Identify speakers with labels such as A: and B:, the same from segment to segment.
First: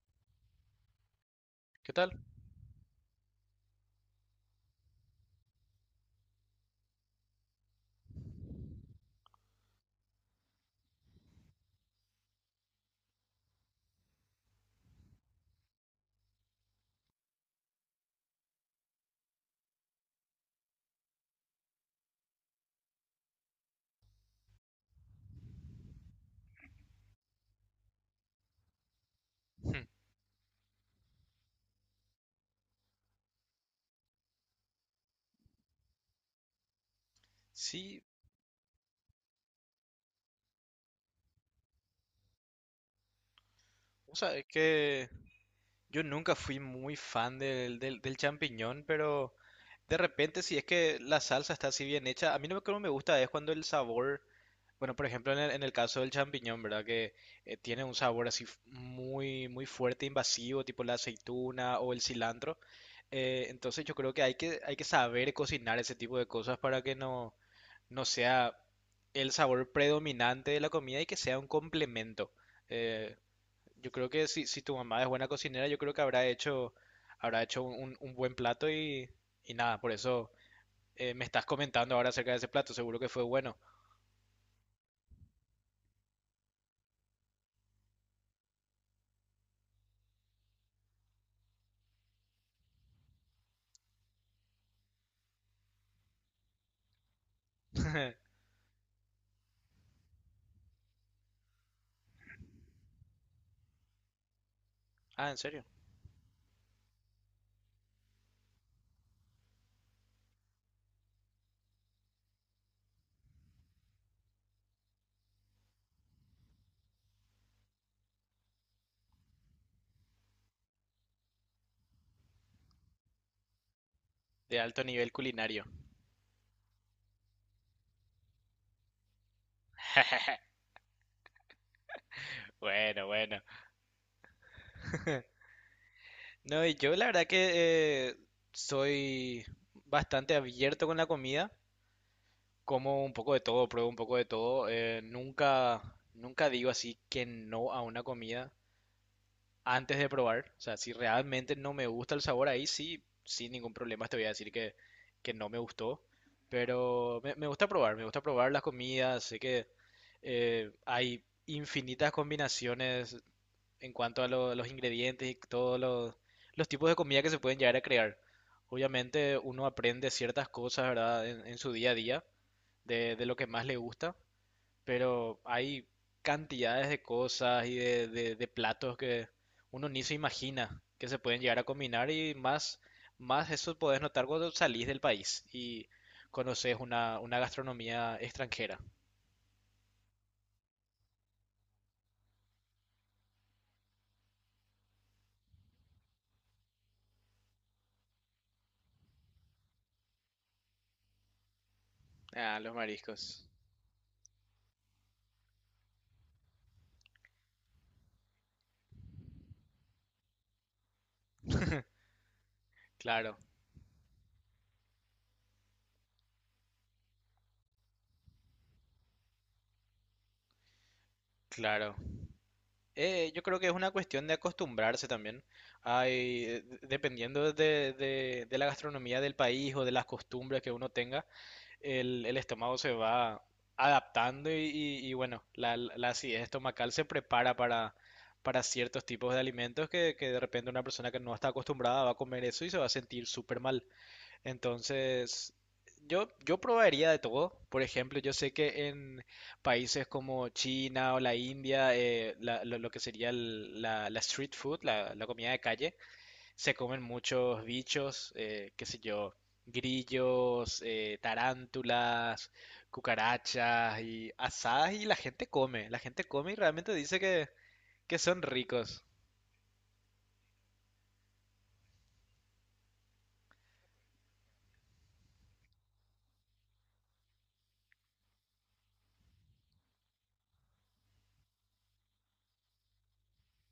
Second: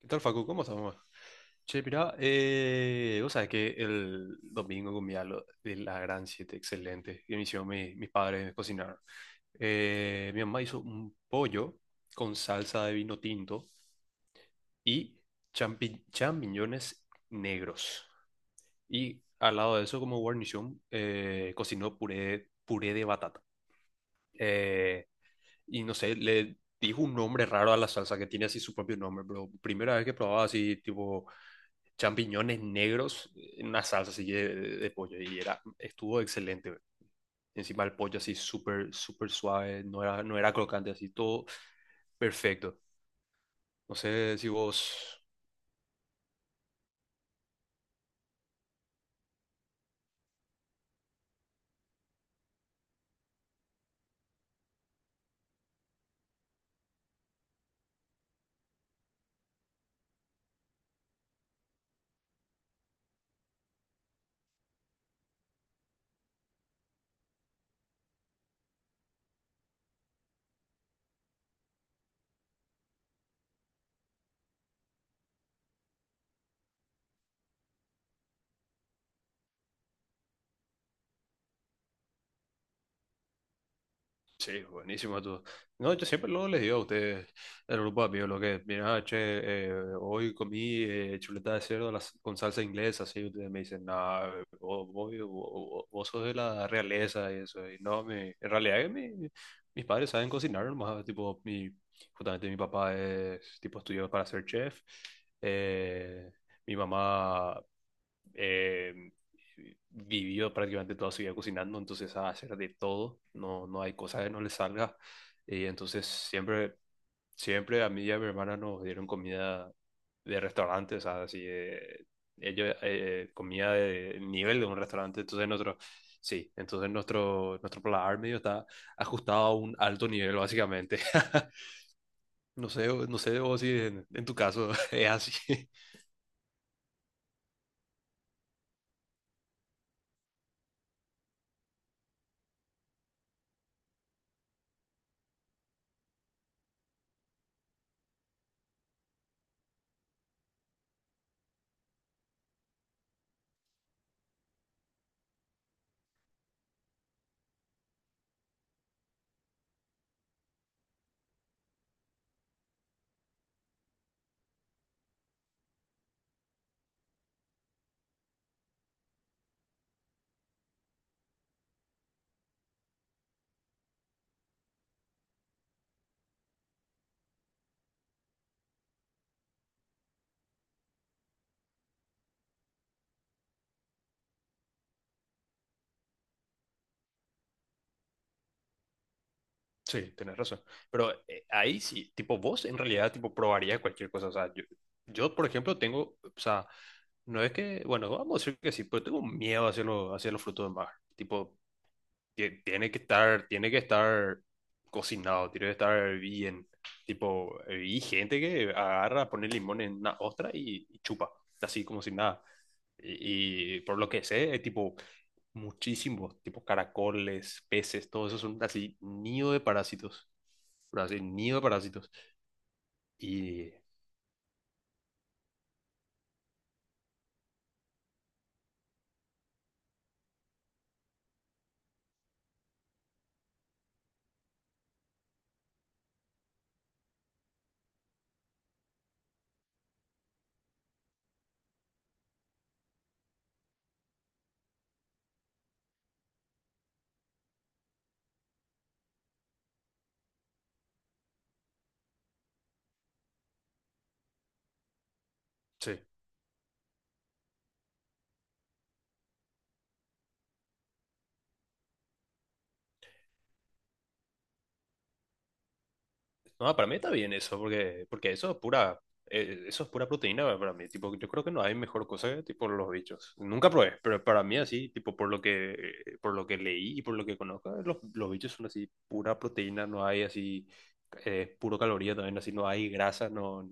A: ¿Qué tal, Facu? ¿Cómo estás, mamá? Che,
B: ¿Qué
A: mirá,
B: tal?
A: vos sabés que el domingo comí algo de la Gran 7 excelente, que me hicieron mis padres me cocinaron. Mi mamá hizo un pollo con salsa de vino tinto y champiñones negros. Y al lado de eso, como guarnición, cocinó puré de batata. Eh, y no sé, le dijo un nombre raro a la salsa que tiene así su propio nombre, pero
B: Hmm,
A: primera vez que probaba así tipo champiñones negros en una salsa así de pollo y era, estuvo excelente, bro. Encima el
B: sí,
A: pollo así súper, súper suave, no era crocante, así todo perfecto. No
B: o sea,
A: sé
B: es
A: si vos.
B: que yo nunca fui muy fan del champiñón, pero de repente, si es que la salsa está así bien hecha, a mí lo que no me gusta es cuando el sabor, bueno, por ejemplo, en el caso del champiñón, ¿verdad? Que tiene un sabor así muy, muy fuerte, invasivo, tipo la aceituna o el cilantro. Entonces yo creo que hay que saber cocinar ese tipo de cosas para que no sea el sabor predominante de la comida y que sea un complemento. Eh, yo creo que si tu mamá es buena cocinera, yo creo que habrá hecho un buen plato y, nada, por eso me estás comentando ahora acerca de ese plato, seguro que fue bueno.
A: Sí, buenísimo todo. No, yo siempre luego les digo a ustedes, el grupo de amigos, lo que, mira, che, hoy comí chuleta de cerdo a con salsa inglesa, así ustedes me dicen, no, vos sos de la realeza y eso, y no, en realidad que mis padres saben cocinar nomás, tipo, justamente mi papá es, tipo, estudió para ser chef,
B: Ah, ¿en serio?
A: eh, mi mamá eh, vivió prácticamente toda su vida cocinando, entonces sabe hacer de todo, no, no hay cosa que no le salga. Y entonces siempre a mí y a mi hermana nos dieron comida de restaurantes, o sea, ellos comida de
B: De
A: nivel de un
B: alto nivel
A: restaurante, entonces
B: culinario.
A: nosotros, sí, entonces nuestro paladar medio está ajustado a un alto nivel, básicamente.
B: Bueno,
A: No sé
B: bueno.
A: vos si en tu caso es así.
B: No, y yo la verdad que soy bastante abierto con la comida, como un poco de todo, pruebo un poco de todo, nunca digo así que no a una comida antes de probar. O sea, si realmente no me gusta el sabor, ahí sí, sin ningún problema te voy a decir que no me gustó. Pero me gusta probar las comidas. Sé que hay infinitas combinaciones en cuanto a los ingredientes y todos los tipos de comida que se pueden llegar a crear. Obviamente uno aprende ciertas cosas, ¿verdad? En su día a día de lo que más le gusta, pero hay cantidades de cosas y de platos que uno ni se imagina que se pueden llegar a combinar y más eso podés notar cuando salís del país y conoces una gastronomía extranjera.
A: Sí, tienes razón. Pero ahí sí, tipo, vos en realidad, tipo, probarías cualquier cosa. O sea, yo, por ejemplo, tengo, o sea, no es que, bueno, vamos a decir que sí, pero tengo miedo hacia, hacia los frutos del mar. Tipo,
B: Ah, los mariscos.
A: tiene que estar cocinado, tiene que estar bien. Tipo, y gente que agarra, pone limón en una ostra y chupa, así como si nada.
B: Claro,
A: Y por lo que sé, tipo, muchísimos, tipo caracoles, peces, todo eso son así nido de parásitos. Pero así, nido de
B: claro.
A: parásitos.
B: Yo creo que es
A: Y
B: una cuestión de acostumbrarse también. Hay, dependiendo de, de la gastronomía del país o de las costumbres que uno tenga, el estómago se va adaptando y, y bueno, la acidez estomacal se prepara para, ciertos tipos de alimentos que, de repente una persona que no está acostumbrada va a comer eso y se va a sentir súper mal. Entonces, yo probaría de todo. Por ejemplo, yo sé que en países como China o la India, lo que sería la street food, la comida de calle,
A: sí,
B: se comen muchos bichos, qué sé yo, grillos, tarántulas, cucarachas y asadas y la gente come y
A: no, para
B: realmente
A: mí está
B: dice
A: bien
B: que,
A: eso, porque
B: son
A: eso es
B: ricos
A: eso es pura proteína para mí. Tipo, yo creo que no hay mejor cosa que tipo los bichos. Nunca probé, pero para mí así, tipo por lo que leí y por lo que conozco, los bichos son así pura proteína, no hay así puro caloría también, así no hay grasa, no,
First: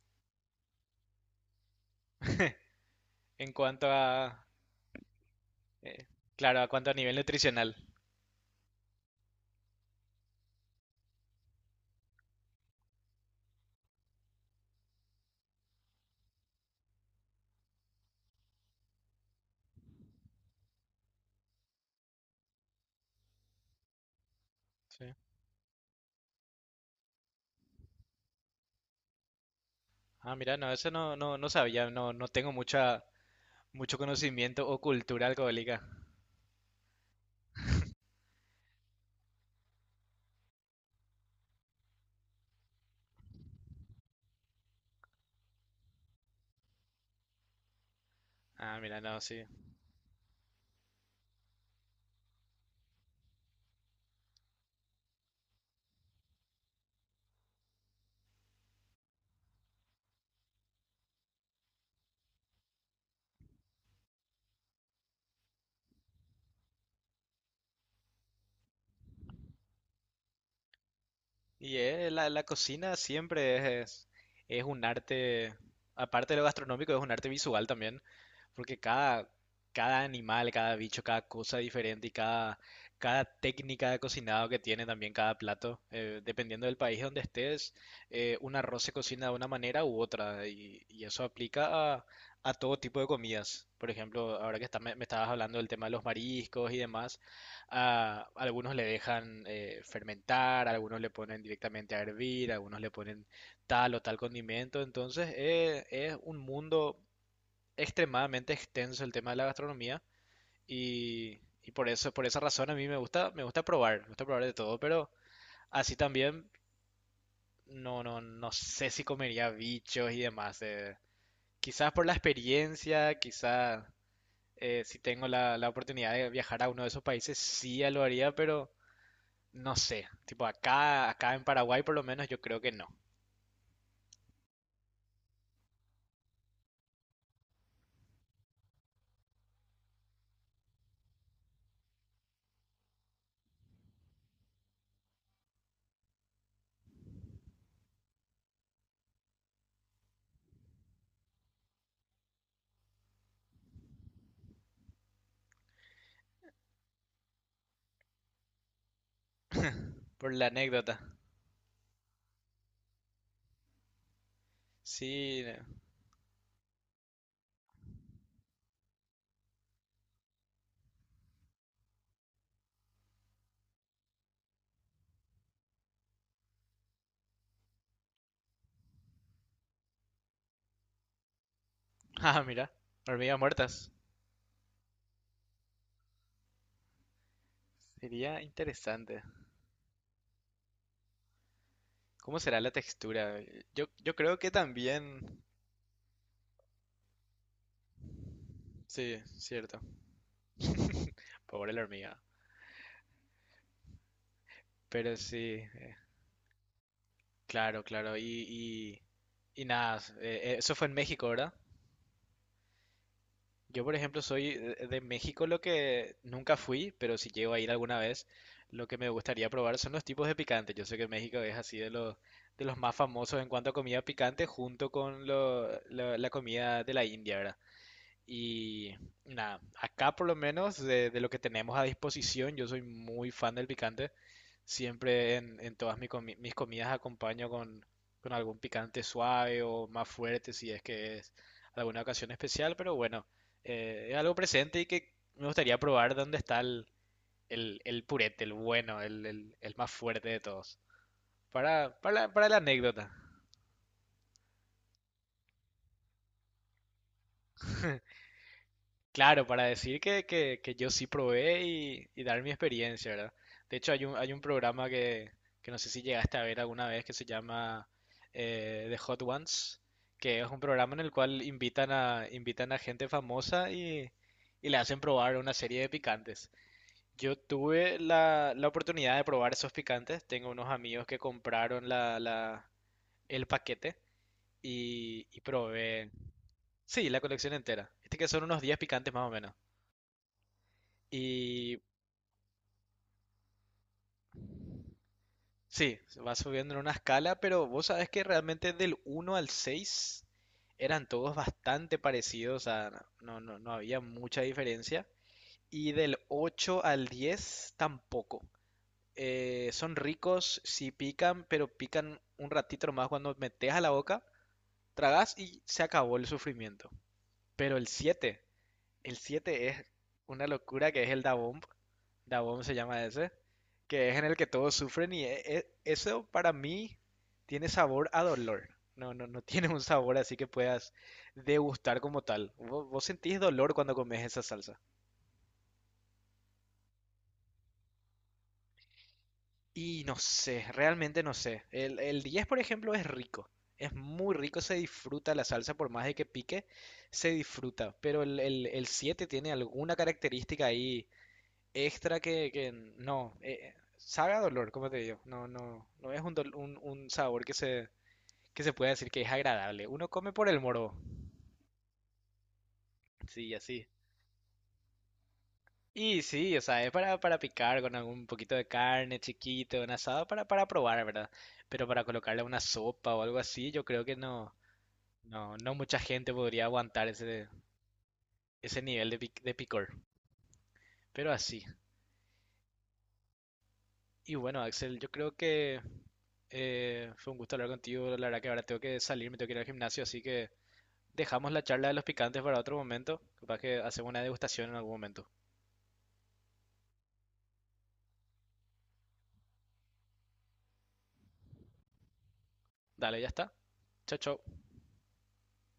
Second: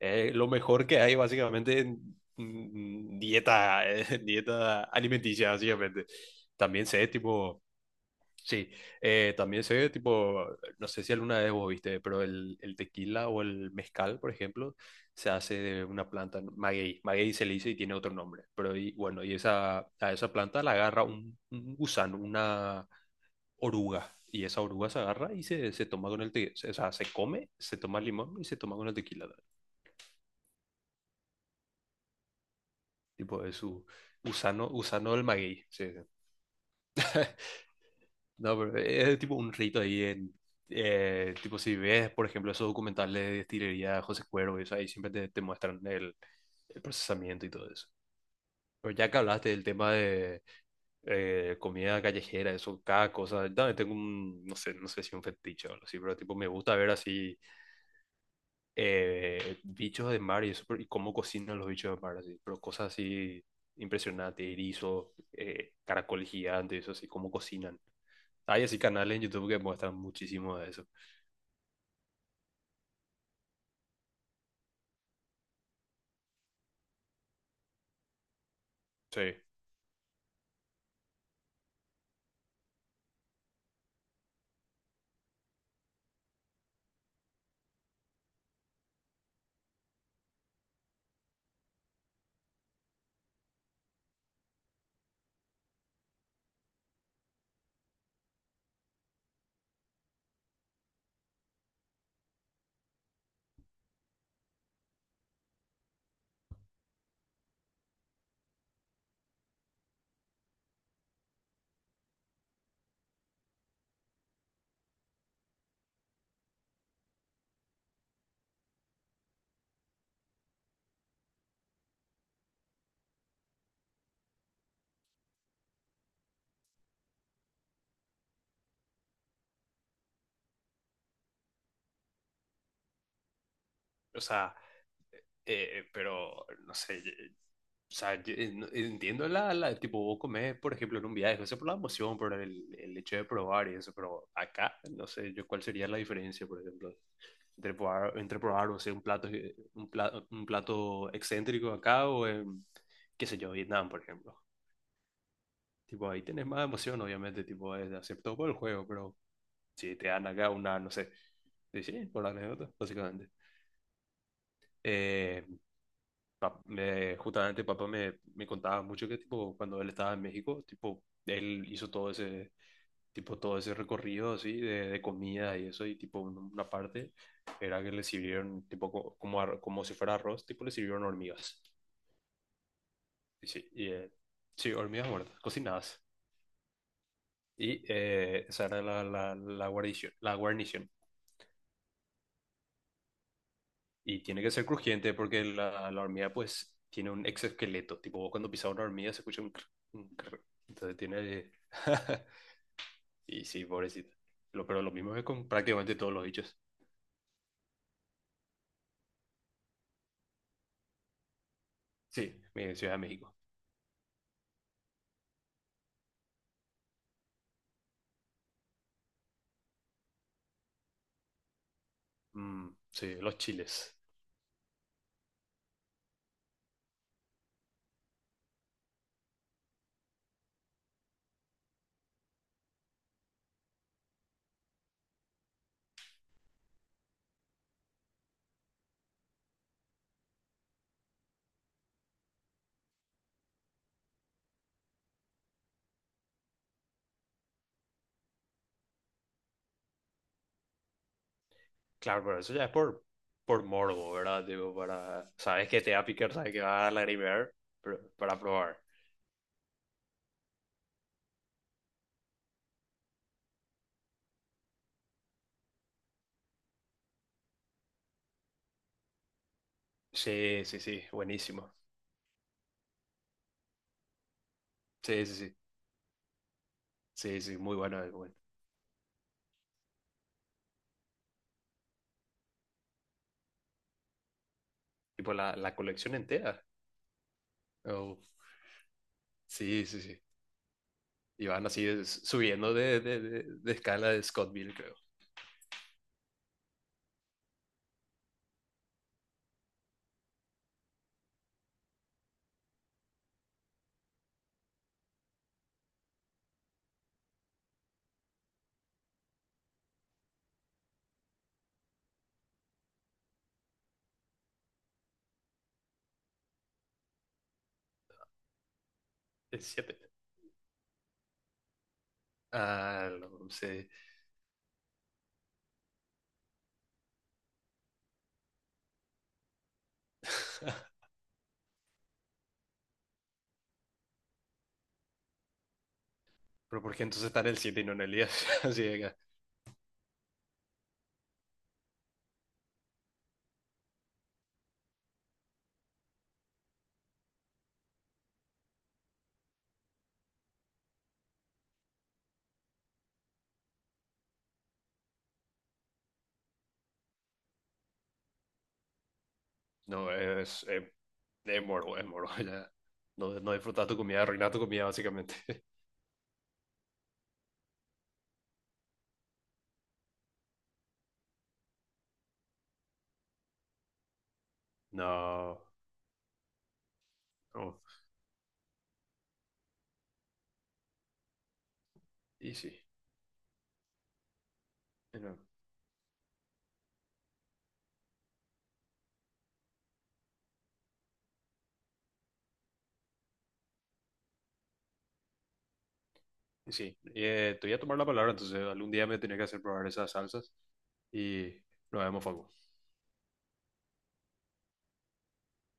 A: lo mejor que hay básicamente en
B: en
A: dieta,
B: cuanto a,
A: dieta alimenticia,
B: eh,
A: básicamente.
B: claro, a
A: También
B: cuanto a
A: sé,
B: nivel
A: tipo,
B: nutricional.
A: sí, también sé, tipo, no sé si alguna vez vos viste, pero el tequila o el mezcal, por ejemplo, se hace de una planta, ¿no? Maguey, maguey se le dice y tiene otro nombre, pero y, bueno, y esa, a esa planta la agarra un gusano, una oruga. Y esa oruga se
B: Sí.
A: agarra y se toma con el tequila, o sea, se come, se toma el limón y se toma con el tequila.
B: Ah, mira, no, eso no, no, no sabía, no, no tengo
A: Tipo de su
B: mucho conocimiento
A: Usano,
B: o
A: Usano el
B: cultura
A: Maguey.
B: alcohólica.
A: Sí, sí. No, pero es tipo un rito ahí en. Tipo, si ves, por ejemplo, esos documentales de destilería de José Cuervo, y eso, ahí siempre te muestran el procesamiento y todo eso.
B: Ah,
A: Pero
B: mira,
A: ya que
B: no, sí.
A: hablaste del tema de comida callejera, eso, cada cosa, yo también tengo un, no sé, si un fetiche o algo así, pero tipo, me gusta ver así bichos de mar y eso, y cómo cocinan los bichos de mar, así, pero cosas así impresionantes, erizos, caracoles gigantes, eso así, cómo cocinan. Hay así canales en YouTube que muestran muchísimo de eso.
B: Y la cocina siempre es un arte, aparte de lo gastronómico, es un arte visual también, porque
A: Sí.
B: cada animal, cada bicho, cada cosa diferente y cada técnica de cocinado que tiene también cada plato, dependiendo del país donde estés, un arroz se cocina de una manera u otra, y, eso aplica a, todo tipo de comidas. Por ejemplo, ahora que me estabas hablando del tema de los mariscos y demás, algunos le dejan fermentar, algunos le ponen directamente a hervir, algunos le ponen tal o tal condimento. Entonces es un mundo extremadamente extenso el tema de la gastronomía y, por eso, por esa razón a mí me gusta probar de todo, pero así también no, no, no sé si comería bichos y demás. Quizás por la experiencia, quizás si tengo la oportunidad de viajar a uno de esos países, sí ya lo haría, pero no sé, tipo acá, acá en Paraguay por lo menos yo creo que no,
A: O sea, pero, no sé, o sea, entiendo tipo, vos comés, por ejemplo, en un viaje, eso por la emoción, por el hecho de probar y eso, pero acá, no sé, yo cuál sería la diferencia, por ejemplo, entre probar, no sé, un plato excéntrico acá o en, qué sé yo, Vietnam, por ejemplo. Tipo, ahí tenés más emoción, obviamente, tipo, es hacer todo por el juego, pero si te dan
B: por la
A: acá una, no
B: anécdota.
A: sé, sí, sí, por la anécdota, básicamente.
B: Sí,
A: Eh,
B: no.
A: justamente papá me contaba mucho que tipo cuando él estaba en México, tipo él hizo todo ese tipo todo ese recorrido así de comida y eso y tipo una parte era que le sirvieron tipo como como si fuera arroz, tipo le sirvieron hormigas.
B: Ah, mira, hormigas
A: Y sí,
B: muertas.
A: sí, hormigas muertas, cocinadas. Y
B: Sería
A: esa era
B: interesante.
A: la guarnición,
B: ¿Cómo será la textura? Yo
A: Y
B: creo
A: tiene
B: que
A: que ser crujiente
B: también,
A: porque la hormiga pues tiene un exoesqueleto. Tipo, vos cuando pisas una hormiga
B: sí,
A: se escucha un, cr-
B: cierto.
A: un cr-. Entonces tiene...
B: Pobre la hormiga.
A: Y sí, pobrecita. Pero lo mismo
B: Pero
A: es con
B: sí,
A: prácticamente todos los bichos.
B: claro, claro. Y, y nada, eso fue en México, ¿verdad?
A: Sí, mi Ciudad de México.
B: Yo, por ejemplo, soy de México, lo que nunca fui, pero si llego a ir alguna vez, lo que me gustaría probar son los tipos de picante. Yo sé que México es así de los,
A: Mm,
B: más
A: sí, los
B: famosos en cuanto a
A: chiles.
B: comida picante, junto con la comida de la India, ¿verdad? Y nada, acá por lo menos de lo que tenemos a disposición, yo soy muy fan del picante. Siempre en todas mis comidas acompaño con algún picante suave o más fuerte si es que es alguna ocasión especial, pero bueno, es algo presente y que me gustaría probar dónde está el purete, el bueno, el más fuerte de todos,
A: Claro, pero
B: para
A: eso
B: la
A: ya es
B: anécdota.
A: por morbo, ¿verdad? Tipo, para... Sabes que te va a picar, sabes que va a lagrimear, pero para probar.
B: Claro, para decir que, que yo sí probé y, dar mi experiencia, ¿verdad? De hecho, hay un, programa que, no sé si llegaste a ver alguna vez que se llama The Hot Ones, que es un
A: Sí, sí,
B: programa en
A: sí,
B: el cual
A: buenísimo.
B: invitan a gente famosa y, le hacen
A: Sí, sí,
B: probar una
A: sí.
B: serie de picantes. Yo
A: Sí, sí, muy
B: tuve
A: bueno, muy bueno.
B: la oportunidad de probar esos picantes. Tengo unos amigos que compraron el paquete y,
A: Tipo la
B: probé.
A: colección entera.
B: Sí, la colección entera. Este
A: Oh,
B: que son unos 10 picantes más o menos.
A: sí, sí, sí. Y van
B: Y
A: así subiendo de escala de Scottville, creo.
B: sí, va subiendo en una escala, pero vos sabés que realmente del uno al 6 eran todos bastante parecidos, o sea, no, no, no había mucha diferencia. Y del 8 al 10 tampoco. Son ricos, sí pican, pero pican un ratito más cuando metes a la boca, tragas y se acabó el sufrimiento. Pero el 7 El
A: El
B: siete es
A: siete.
B: una locura que es el Da Bomb. Da Bomb se llama
A: Ah,
B: ese.
A: no sé.
B: Que es en el que todos sufren y eso para mí tiene sabor a dolor. No, no, no tiene un sabor así que puedas degustar como tal. Vos, sentís dolor cuando comes esa salsa.
A: Pero ¿por qué entonces está en el siete y no en el 10? Así de que,
B: Y no sé, realmente no sé. El 10, por ejemplo, es rico. Es muy rico, se disfruta la salsa, por más de que pique, se disfruta. Pero el 7 tiene alguna característica ahí extra que, no, sabe a dolor, como te digo, no, no, no es un sabor que se, puede decir que es agradable, uno
A: no,
B: come por el morbo,
A: es moro, es moro, ya. No, no
B: sí, así.
A: disfrutas tu comida, arruinas tu comida, básicamente.
B: Y sí, o sea, es para picar con algún poquito de carne chiquito, un asado, para probar, ¿verdad? Pero para colocarle a una sopa o algo así, yo creo que no, no,
A: No,
B: no mucha gente podría aguantar
A: no.
B: ese nivel de picor. Pero así.
A: Y sí.
B: Y bueno, Axel, yo creo
A: No.
B: que fue un gusto hablar contigo. La verdad que ahora tengo que salir, me tengo que ir al gimnasio, así que dejamos la charla de los picantes para otro momento. Capaz que hacemos una degustación en algún momento.
A: Sí, te voy a tomar la palabra, entonces algún día me tenía que hacer probar esas salsas y lo vemos, Facu.
B: Dale, ya está. Chao, chao.